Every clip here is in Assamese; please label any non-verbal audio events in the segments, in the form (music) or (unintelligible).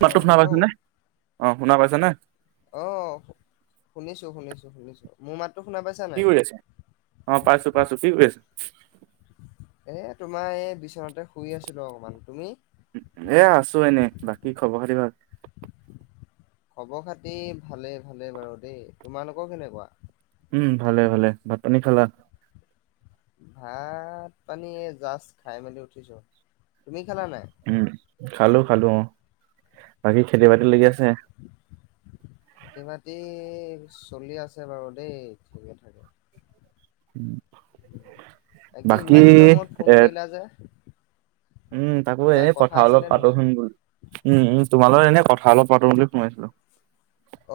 মাততো অ', শুনা হেল্ল' পাইছানে? অ শুনিছো শুনিছো শুনিছো মোৰ মাত। কি কৰি আছ অ' পাইছো পাইছো কি কৰি আছো। এ তোমাৰ এই বিচনাতে শুই আছিলো অকমান তুমি? এ আছো এনে বাকী খবৰ খাতি ভাল। খবৰ খাতি ভালে ভালে বাৰু দেই তোমালোকৰ কেনেকুৱা। উম ভালে ভালে ভাত পানী খালা। ভাত পানী জাষ্ট খাই মেলি উঠিছো তুমি খেলা নাই? উম খালো খালো অ'। বাকী খেতি বাতি অ' লাগি আছে খেতি বাতি। চলি আছে বাৰু দেই ঠিকে থাকে। বাকী ইমান এ। দিনৰ মূৰত ফোন কৰিলা যে উম তাকো কিবা এনে কথা অলপ আছিলে পাত নেকি? চোন উম উ। তোমালৈ এনে কথা অলপ পাতো বুলি ফোন মাৰিছিলো।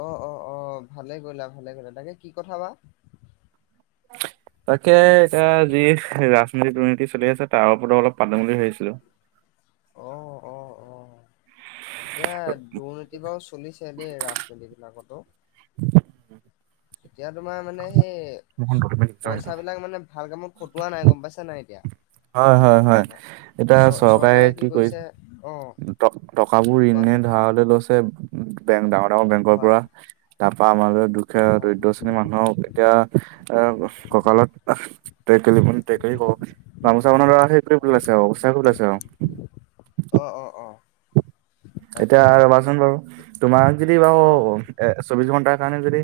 অ অ অ ভালে কৰিলা ভালে কৰিলা তাকে কি কথা বা। তাকে এতিয়া যি। ৰাজনীতি দুৰ্নীতি চলি আছে তাৰ ওপৰতো অলপ পাতো বুলি ভৰিছিলো। অ', অ', (unintelligible) অ'। এতিয়া দুৰ্নীতি বাৰু চলিছে দেই ৰাজনীতি বিলাকতো। এতিয়া তোমাৰ মানে। সেই পইচাাবলাক মানে ভাল কামত খটোৱা নাই। গম পাইছো নাই এতিয়া। হয় হয় হয় এতিয়া চৰকাৰে কি কৰিছে। অ টকাবোৰ এনে কোৱাচোন ধাৰালে লৈছে। বেংক ডাঙৰ ডাঙৰ বেংকৰ হয় পৰা তাৰপা আমাৰ দুখীয়া হয় দৰিদ্ৰ শ্ৰেণীৰ মানুহক এতিয়া। আহ কঁকালত টেকেলি ভোন টেকেলি ক'ব পাৰি গামোচা বানৰ লৰা সেইটোৱে ওলাইছে আৰু উচাহ ওলাচে আও। অ অ অ। (unintelligible) এতিয়া তাকে ৰবাচোন বাৰু তোমাক যদি বাৰু অ এ চৌবিশ ঘন্টাৰ কাৰণে যদি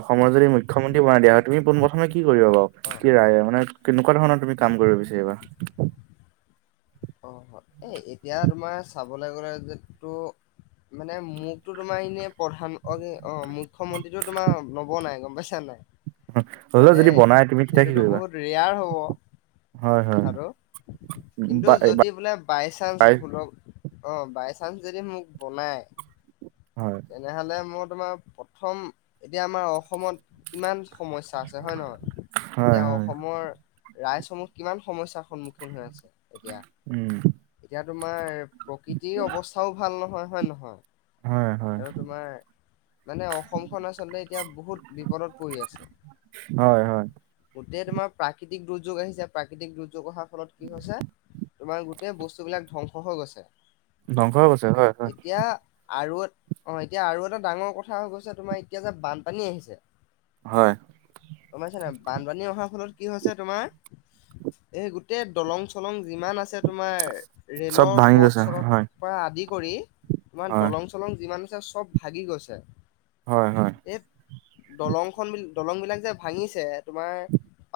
অসম মই যদি মুখ্যমন্ত্ৰী বনাই দিয়া, তুমি পোন প্ৰথম কি কৰিব বাৰু অ কি ৰায় মানে কেনেকুৱা ধৰণৰ তুমি কাম কৰিব বিচাৰিবা? অ এ এতিয়া তোমাৰ চাবলৈ গ'লে যিটো মানে মোকতো তোমাৰ এনে প্ৰধান অ মুখ্যমন্ত্ৰীটো তোমাৰ নব নাই গম পাইছা নাই হ'লেও মানে যদি বনাই তুমি তেতিয়া কি সেইটোতো কৰিবা বহুত ৰেয়াৰ হ'ব। হয় হয় উম। কিটো যদি বোলে বাই চান্স ভুলক অঁ বাই চান্স যদি মোক বনাই তেনেহলে মই তোমাৰ প্ৰথম এতিয়া আমাৰ অসমত কিমান সমস্যা আছে হয় নহয় হয় হয় এতিয়া হয় অসমৰ ৰাজ্যসমূহ কিমান সমস্যাৰ সন্মুখীন হৈ আছে। এতিয়া, উম এতিয়া তোমাৰ প্ৰকৃতিৰ অৱস্থাও ভাল নহয় হয় নহয়? হয় হয়। আৰু তোমাৰ মানে অসমখন আচলতে এতিয়া বহুত বিপদত পৰি আছে। হয় হয় গোটেই তোমাৰ প্ৰাকৃতিক দুৰ্যোগ আহিছে প্ৰাকৃতিক দুৰ্যোগ অহাৰ ফলত কি হৈছে তোমাৰ গোটেই বস্তুবিলাক ধ্বংস হৈ গৈছে। ধ্বংস হৈ গৈছে হয় হয় এতিয়া আৰু অ এতিয়া আৰু এটা ডাঙৰ কথা হৈ গৈছে তোমাৰ এতিয়া যে বানপানী আহিছে হয় গম পাইচা নাই? বানপানী অহাৰ ফলত কি হৈছে তোমাৰ, এই গোটেই দলং চলং যিমান আছে তোমাৰ চব ৰেলৰ ভাঙি পথ গৈছে চৰ হয় পৰা আদি কৰি তোমাৰ হয় দলং চলং যিমান আছে চব ভাগি গৈছে। হয় হয় এই দলং খন বি দলং বিলাক যে ভাঙিছে তোমাৰ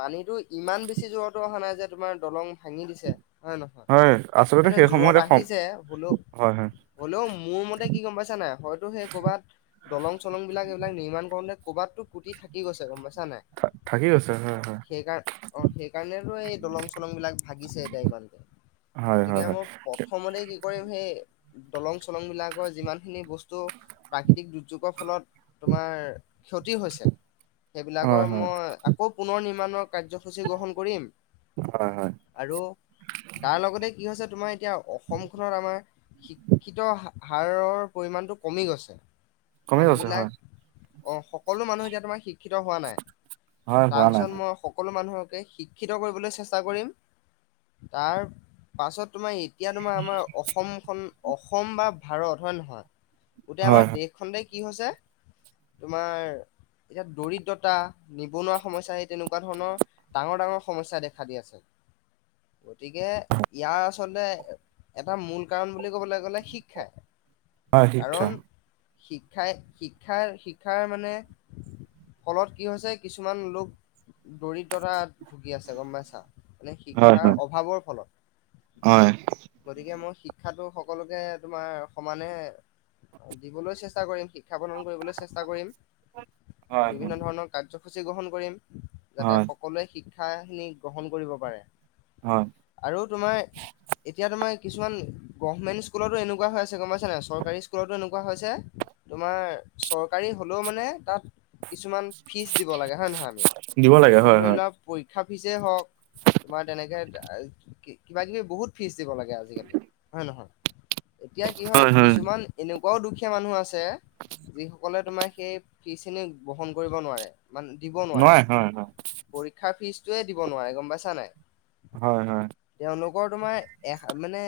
পানীতো ইমান বেছি জোৰৰতো অহা নাই যে তোমাৰ দলং ভাঙি দিছে। হয় নহয় হয় আচলতে মানে সেই জোৰত সময়তে আহিছে হলেও হয় হয়। হ'লেও মোৰ মতে কি গম পাইছা নাই, হয়তো সেই কৰ'বাত দলং চলং বিলাক এইবিলাক নিৰ্মাণ কৰোতে কোবাতটো ফুটি থাকি গৈছে গম পাইছা? চানে, থা থাকি গৈছে হয় সেইকাৰ অ সেইকাৰণেতো এই দলং চলং বিলাক ভাগিছে। ই হয় হয় গতিকে হয় মই প্ৰথমতে কি কৰিম সেই দলং চলং বিলাকৰ যিমানখিনি বস্তু, প্ৰাকৃতিক দুৰ্যোগৰ ফলত তোমাৰ ক্ষতি হৈছে সেইবিলাকৰ হয় হয় হয় মই আকৌ পুনৰ নিৰ্মাণৰ কাৰ্যসূচী গ্ৰহণ কৰিম হয় হয় আৰু তাৰ লগতে কি হৈছে তোমাৰ এতিয়া অসমখনত আমাৰ শিক্ষিত হাৰৰ পৰিমাণটো কমি গৈছে। কমি গৈছে হয় মানুহবিলাক অ সকলো মানুহ এতিয়া তোমাৰ শি শিক্ষিত হোৱা নাই, হয় হোৱা নাই তাৰপিছত হয় মই সকলো মানুহক শিক্ষিত কৰিবলৈ চেষ্টা কৰিম, তাৰ পাছত তোমাৰ এতিয়া তোমাৰ আমাৰ অসমখন অসম বা ভাৰত হয় নহয়, গোটেই হয় আমাৰ দেশখনতে কি হৈছে তোমাৰ এতিয়া দৰিদ্ৰতা নিবনুৱা সমস্যা সেই তেনেকুৱা ধৰণৰ ডাঙৰ ডাঙৰ সমস্যা দেখা দি আছে। (inaudible) গতিকে ইয়াৰ আচলতে এটা মূল কাৰণ বুলি ক'বলৈ গ'লে শিক্ষা। আহ শিক্ষা শিক্ষাই শিক্ষাৰ -শিক্ষাৰ মানে ফলত কি হৈছে কিছুমান লোক দৰিদ্ৰতা ভুগি আছে গম পাইছা? মানে হয় শিক্ষাৰ হয় অভাৱৰ ফলত হয় গতিকে মই শিক্ষাটো সকলোকে তোমাৰ সমানে দিবলৈ চেষ্টা কৰিম শিক্ষা প্ৰদান কৰিবলৈ চেষ্টা কৰিম হয় হয় বিভিন্ন ধৰণৰ কাৰ্যসূচী গ্ৰহণ কৰিম যাতে হয় সকলোৱে শিক ক্ষা খিনি গ্ৰহণ কৰিব পাৰে, হয় আৰু তোমাৰ এতিয়া তোমাৰ কিছুমান গভমেণ্ট স্কুলতো এনেকুৱা হৈ আছে গম পাইছা নাই? চৰকাৰী স্কুলতো এনেকুৱা হৈছে। তোমাৰ চৰকাৰী হলেও মানে তাত কিছুমান ফিজ দিব লাগে, হয় নে নহয় আমি? দিব লাগে এ হয় ধৰি হয় লোৱা পৰীক্ষা ফিজেই হওক তোমাৰ তেনেকে কিবা কিবি বহুত ফিজ দিব লাগে আজিকালি হয় নহয়? এতিয়া কি হয় কিছুমান এনে বৰ দুখীয়া মানুহ আছে, যিসকলে তোমাৰ সেই ফীজখিনি বহন কৰিব নোৱাৰে। মানে দিব নোৱাৰে, পৰীক্ষাৰ ফিজটোয়ে দিব নোৱাৰে গম পাইছা নাই? হয় হয়। ৰ তোমাৰ এ মানে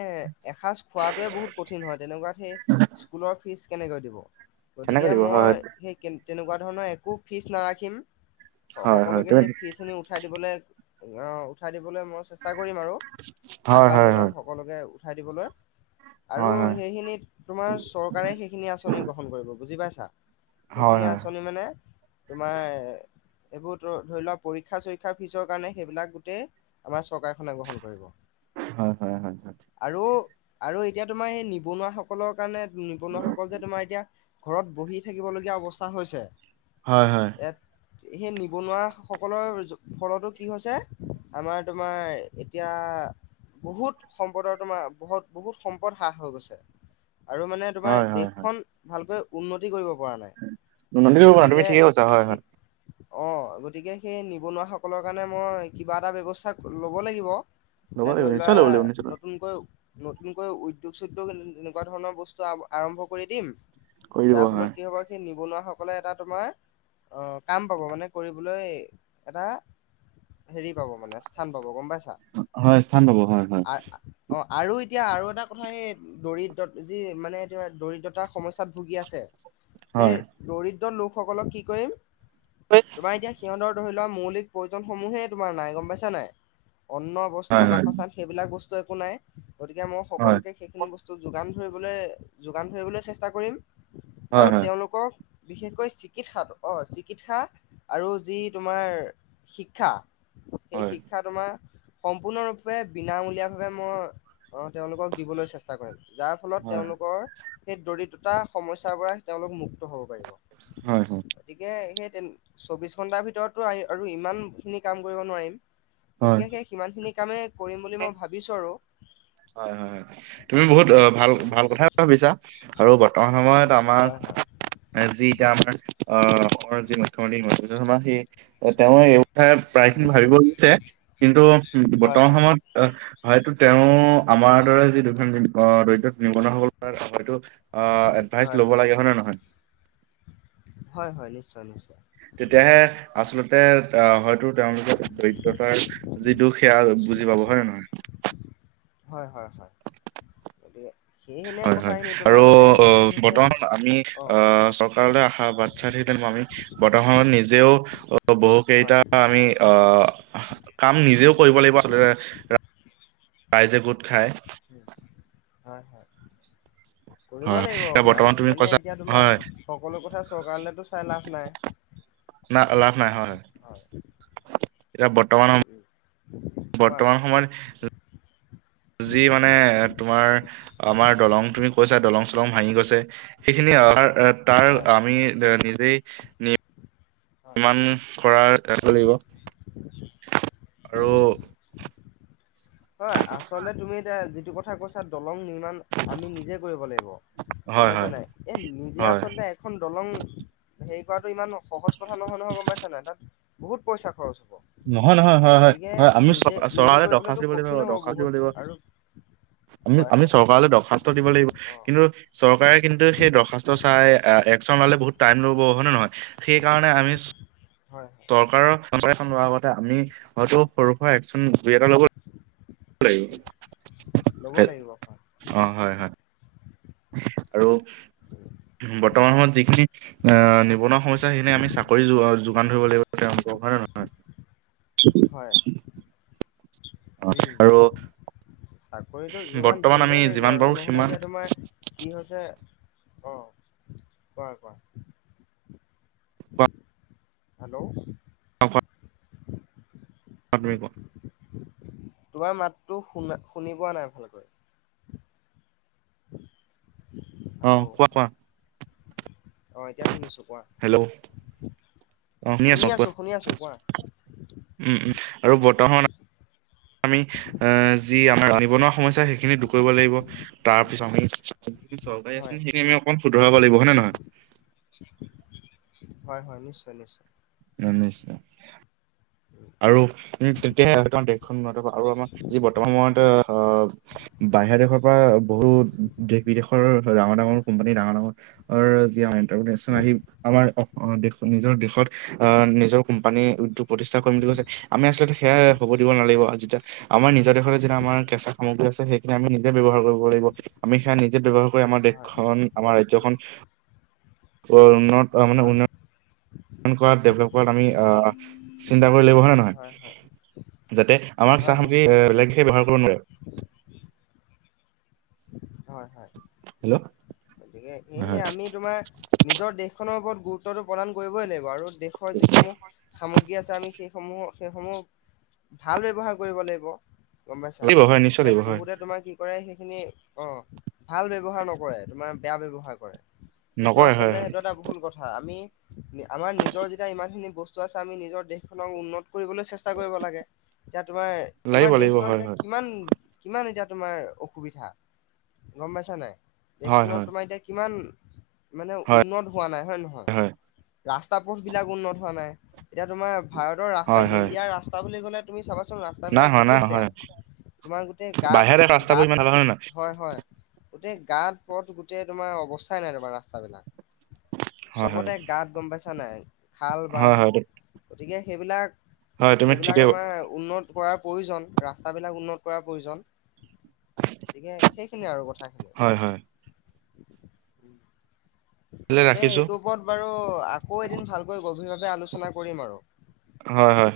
এসাঁজ খোৱাটোৱে বহুত কঠিন হয় তেনেকুৱাত সেই স্কুলৰ ফীজ কেনেকৈ দিব? কেনেকে গতিকে দিব মই হয় সেই কে তেনেকুৱা ধৰণৰ একো ফিজ নাৰাখিম হয় হয় সকলোকে তুমি সেই ফিজখিনি উঠাই দিবলে, অহ উঠাই দিবলৈ মই চেচ ষ্টা কৰিম আৰু হয় আহবান হয় জনাম হয় সকলোকে উঠাই দিবলৈ। আৰু হয় হয় সেইখিনিত তোমাৰ চৰকাৰে সেইখিনি আঁচনি গ্ৰহণ কৰিব বুজি পাইছা? হয় সেইখিনি হয় আঁচনি মানে তোমাৰ এইবোৰ তোৰ ধৰি লোৱা পৰীক্ষা চৰিক্ষাৰ ফিজৰ কাৰণে সেইবিলাক গোটেই আমাৰ চৰকাৰখনে গ্ৰহণ কৰিব। হয় হয় হয় হয়। আৰু আৰু এতিয়া তোমাৰ সেই নিবনুৱাসকলৰ কাৰণে নিবনুৱাসকল যে তোমাৰ এতিয়া ঘৰত বহি থাকিব লগীয়া অৱস্থা হৈছে হয় হয়। ইয়াত সেই নিবনুৱাসকলৰ ফলতো কি হৈছে আমাৰ তোমাৰ এতিয়া বহুত সম্পদৰ তোমাৰ বহুত বহুত সম্পদ হ্ৰাস হৈ গৈছে। আৰু মানে হয় তোমাৰ হয় হয় দেশখন ভালকৈ উন্নতি কৰিব পৰা নাই (unintelligible) তুমি গতিকে ঠিকেই কৈছা হয় হয়। সেই অ গতিকে সেই নিবনুৱাসকলৰ কাৰণে মই কিবা এটা ব্যৱস্থা ল'ব লাগিব। ল'ব এনে লাগিব ধৰি লোৱা নিশ্চয় ল'ব লাগিব নিশ্চয় নতুনকৈ নতুনকৈ উদ্যোগ চুদ্যোগ এনেকুৱা ধৰণৰ বস্তু আৰম্ভ কৰি দিম কৰি দিব যাৰ ফলত হয় কি হ'ব সি নিবনুৱা সক কলে এটা তোমাৰ অ কাম পাব মানে কৰিবলৈ এটা হেৰি পাব মানে স্থান পাব গম পাইচ হয় স্থান পাব হয় হয়। অ আৰু এতিয়া আৰু এটা কথা এই দৰিদ্ৰত যি মানে এতিয়া দৰিদ্ৰতাৰ সমস্যাত ভুগি আছে সেই হয় দৰিদ্ৰ লোকসকলক কি কৰিম, তোমাৰ এতিয়া সিহঁতৰ ধৰি লোৱা মৌলিক প্ৰয়োজনসমূহে তোমাৰ নাই গম পাইছা নাই? অন্ন, বস্ত্র, হয় বাসস্থান সেইবিলাক বস্তু একো নাই, গতিকে মই হয় সকলোকে সেইখিনি বস্তু যোগান ধৰিবলৈ যোগান ধৰিবলৈ চেষ্টা কৰিম হয় আৰু হয় তেওঁলোকক বিশেষকৈ চিকিৎসা অ চিকিৎসা আৰু যি তোমাৰ শিক্ষা সেই হয় শিক্ষা তোমাৰ সম্পূৰ্ণৰূপে বিনামূলীয়াভাৱে মই অ তেওঁলোকক দিবলৈ চেষ্টা কৰিম। যাৰ ফলত হয় তেওঁলোকৰ সেই দৰিদ্ৰতা সমস্যাৰ পৰা তেওঁলোক মুক্ত হব পাৰিব। হয় হয় গতিকে সেই তেন চৌবিশ ঘন্টাৰ ভিতৰতো আৰু ইমানখিনি কাম কৰিব নোৱাৰিম, হয়। গতিকে সেই সিমানখিনি কামেই কৰিম বুলি মই ভাবিছো আৰু। (inaudible) হয় হয় হয়। তুমি বহুত ভাল অ ভাল কথাই ভাবিছা আৰু বৰ্তমান সময়ত আমাৰ হয় হয় যি এতিয়া আমাৰ আহ অসমৰ যি মুখ্যমন্ত্ৰী হিমন্ত বিশ্ব শৰ্মা সেই তেওঁ প্ৰায়খিনি ভাবিব লৈছে কিন্তু হয় হয় বৰ্তমান সময়ত আহ, হয়তো তেওঁ আমাৰ দৰে যি দুখন দৰিদ্ৰ নিবনুৱাসকলৰ হয়তো আ এডভাইচ হয় ল'ব হয় লাগে, হয়নে নহয়? হয় হয় নিশ্চয় নিশ্চয় তেতিয়াহে আচলতে আ হয়তো তেওঁলোকৰ দৰিদ্ৰতাৰ যি দুখ সেয়া বুজি পাব। হয় নে নহয়? হয়-হয়-হয়, যদি হয়, হয় আৰু হৈছে বৰ্তমান আমি অ আ চৰকাৰলৈ আশাবান আমি বৰ্তমানত নিজেও বহু হয় কেইটা আমি আ কাম নিজেও কৰিব লাগিব আচলতে ৰাইজে গোট খাই। হয়, হয়। কৰিব হয় হয় এতিয়া বৰ্তমান লাগিব তুমি মানে কৈছা এতিয়া হয় তোমাৰ সকলো কথা চৰকাৰলৈতো চাই লাভ নাই। ন লাভ নাই হয়। এয়া বৰ্তমান উম স উম কোৱা বৰ্তমান কোৱা সময়ত যি মানে তোমাৰ আমাৰ দলং তুমি কৈছা দলং চলং ভাঙি গৈছে সেইখিনি তাৰ হয় আমি নিজেই নি হয়। কিমান খৰা ৰাখিব লাগিব। আৰু হয় আচলতে তুমি এতিয়া যিটো কথা কৈছা দলং নিৰ আমি নিজে কৰিব লাগিব। হয় গম হয় পাইছানে নাই? এই নিজে হয় আচলতে এখন দলং হেৰি (inaudible) ইমান সহজ কথা নহয় নহয়। গম পাইছা নে নাই? তাত বহুত পইচা খৰচ নহয় নহয় হয় হয় গতিকে হয়। আমি চ নিজে নিজে চৰকাৰলে দৰখাস্ত কৰিবলৈতো দিব লাগিব কঠিন হ'ব দৰখাস্ত দিব বহুত লাগিব। আৰু আমি হয় আমি হয় চৰকাৰলৈ দৰ্খাস্ত দিব লাগিব। অ। কিন্তু চৰকাৰে কিন্তু সেই দৰ্খাস্ত হয় চাই একচন ললে বহুত টাইম ল'ব, হয়নে নহয়? সেইকাৰণে আমি হয় হয় চৰকাৰৰ এখন লোৱাৰ আগতে আমি হয়তো সৰু সুৰা একচন দুই এটা ল'ব লাগিব হয় অ, হয়, হয়। আৰু বৰ্তমান সময়ত যিখিনি আ নিবনুৱা সমস্যা সেইখিনি আমি চাকৰি যোগান ধৰিব লাগিব। তেওঁলোকক হয় নে হয় নহয়? অ' উম। আৰু চাকৰিটো যোগান বৰ্তমান আমি ধৰিবই লাগিব যিমান আৰু পাৰো নহ'লে সিমান এতিয়া তোমাৰ কি হৈছে? অ, কোৱা, কোৱা। কোৱা হেল্ল' (unintelligible) পালুৱাই ক (unintelligible) তোমাৰ মাতটো শুনা শুনি পোৱা নাই ভালকৈ। (inaudible) অ হেল্ল' কোৱা, কোৱা। অ এতিয়া শুনিছো কোৱা। হেল্ল' অ, শুনি আছো কোৱা। উম-উম আৰু বৰ্তমান আমি আ যি আমাৰ নিবনুৱা সমস্যা সেইখিনি দূৰ কৰিব লাগিব। তাৰ পিছত আমি যিখিনি চৰকাৰী হয় আঁচনি সেইখিনি আমি অকমান শুধৰাব লাগিব। হয় নে নহয়? হয়, হয়। নিশ্চয়, নিশ্চয়। নিশ্চয়। আৰু তেতিয়া আমাৰ দেশখন উন্নত হব আৰু আমাৰ যি বৰ্তমান সময়ত আ বাহিৰা দেশৰ পৰা বহুত দেশ বিদেশৰ ডাঙৰ ডাঙৰ কোম্পানী। ডাঙৰ ডাঙৰ যি (unintelligible) আহি আমাৰ দেশ নিজৰ দেশত আ নিজৰ কোম্পানী উদ্যোগ প্ৰতিষ্ঠা বুলি কৈছে আমি আলো সেইয়া হ'ব দিব নালাগিব। যেতিয়া আমাৰ নিজৰ দেশতে যেতিয়া আমাৰ কেঁচা সামগ্ৰী আছে সেই আমি নিজে ব্যৱহাৰ কৰিব লাগিব। আমি সেইয়া নিজে ব্যৱহাৰ আমাৰ হয় দেশখন আমাৰ ৰাজ্যখন উন্নত মানে হয় উন্নত কৰাত ডেভেলপ কৰাত আমি চিন্তা কৰি লাগিব। হয় নে নহয়? যাতে আমাৰ হয় চাহ সামগ্ৰী নিশ্চয় নিশ্চয় বেলেগে ব্যৱহাৰ কৰিব নোৱাৰে। হয়‌ হ‌য়। হেল্ল' গতিকে হয় এইখিনি হয় আমি তোমাৰ নিজৰ দেশ দেশখনৰ ওপৰত গুৰুত্বটো প্ৰদান কৰিবই লাগিব আৰু দেশৰ যিসমূহ সামগ্ৰী আছে আমি সেইসমূহ। সেইসমূহ ভাল ব্যৱহাৰ কৰিব লাগিব। গম পাইছা? লাগিব হয় নিশ্চয় এতিয়া লাগিব হয় বহুতে তোমাৰ কি কৰে সেইখিনি। অ ভাল ব্যৱহাৰ নকৰে তোমাৰ বেয়া ব্যৱহাৰ কৰে। সেইটো নকৰে হয় আচলতে হয় সেইটো এটা ভুল কথা আমি। আমাৰ নিজৰ যেতিয়া ইমানখিনি বস্তু আছে। আমি নিজৰ দেশখনক উন্নত কৰিবলৈ চেষ্টা কৰিব লাগে। এতিয়া তোমাৰ আমাৰ লাগিব লাগিব দেশখনত হয় এতিয়া হয় কিমান কিমান এতিয়া তোমাৰ অসুবিধা গম পাইছা নাই? দেশখনত হয় তোমাৰ এতিয়া কিমান মানে হয় উন্নত হোৱা নাই হয় নহয় হয় ৰাস্তা পথ বিলাক উন্নত হোৱা নাই। এতিয়া তোমাৰ ভাৰতৰ ৰাস্তা হয় হয় হয় ইণ্ডিয়াৰ ৰাস্তা বুলি ক'লে তুমি চাবা। নাই ৰাস্তাবিলাক হোৱা নাই বহুত হোৱা, বেয়া। হয় তোমাৰ গোটেই গাত বাহিৰা দেশৰ ৰাস্তাবোৰ গাত ইমান ভাল হয় নে হয় হয়। গোটেই গাত পথ গোটেই তোমাৰ অৱস্থাই নাই। তোমাৰ ৰাস্তা বিলাক নহয় হয় চবতে গাত গম পাইছা নাই খাল হয় হয় বাম। হয় তু- গতিকে সেইবিলাক হয় তুমি ঠিকে সেইবিলাক আমাৰ উন্নত। কৰাৰ প্ৰয়োজন ৰাস্তাবিলাক উন্নত কৰাৰ প্ৰয়োজন। টৌ গতিকে সেইখিনিয়ে আৰু কথাখিনি। তেতিয়াহ'লে তাকে ৰাখিছো এইটোৰ ওপৰত বাৰু আকৌ এদিন ভালকৈ গভীৰভাৱে আলোচনা কৰিম আৰু হয় হয়।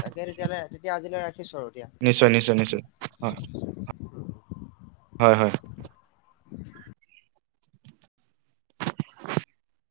তাকে তেতিয়াহলে তেতিয়া আজিলৈ ৰাখি। নিশ্চয় নিশ্চয় নিশ্চয় হয়। হয় হয়। (unintelligible) (unintelligible)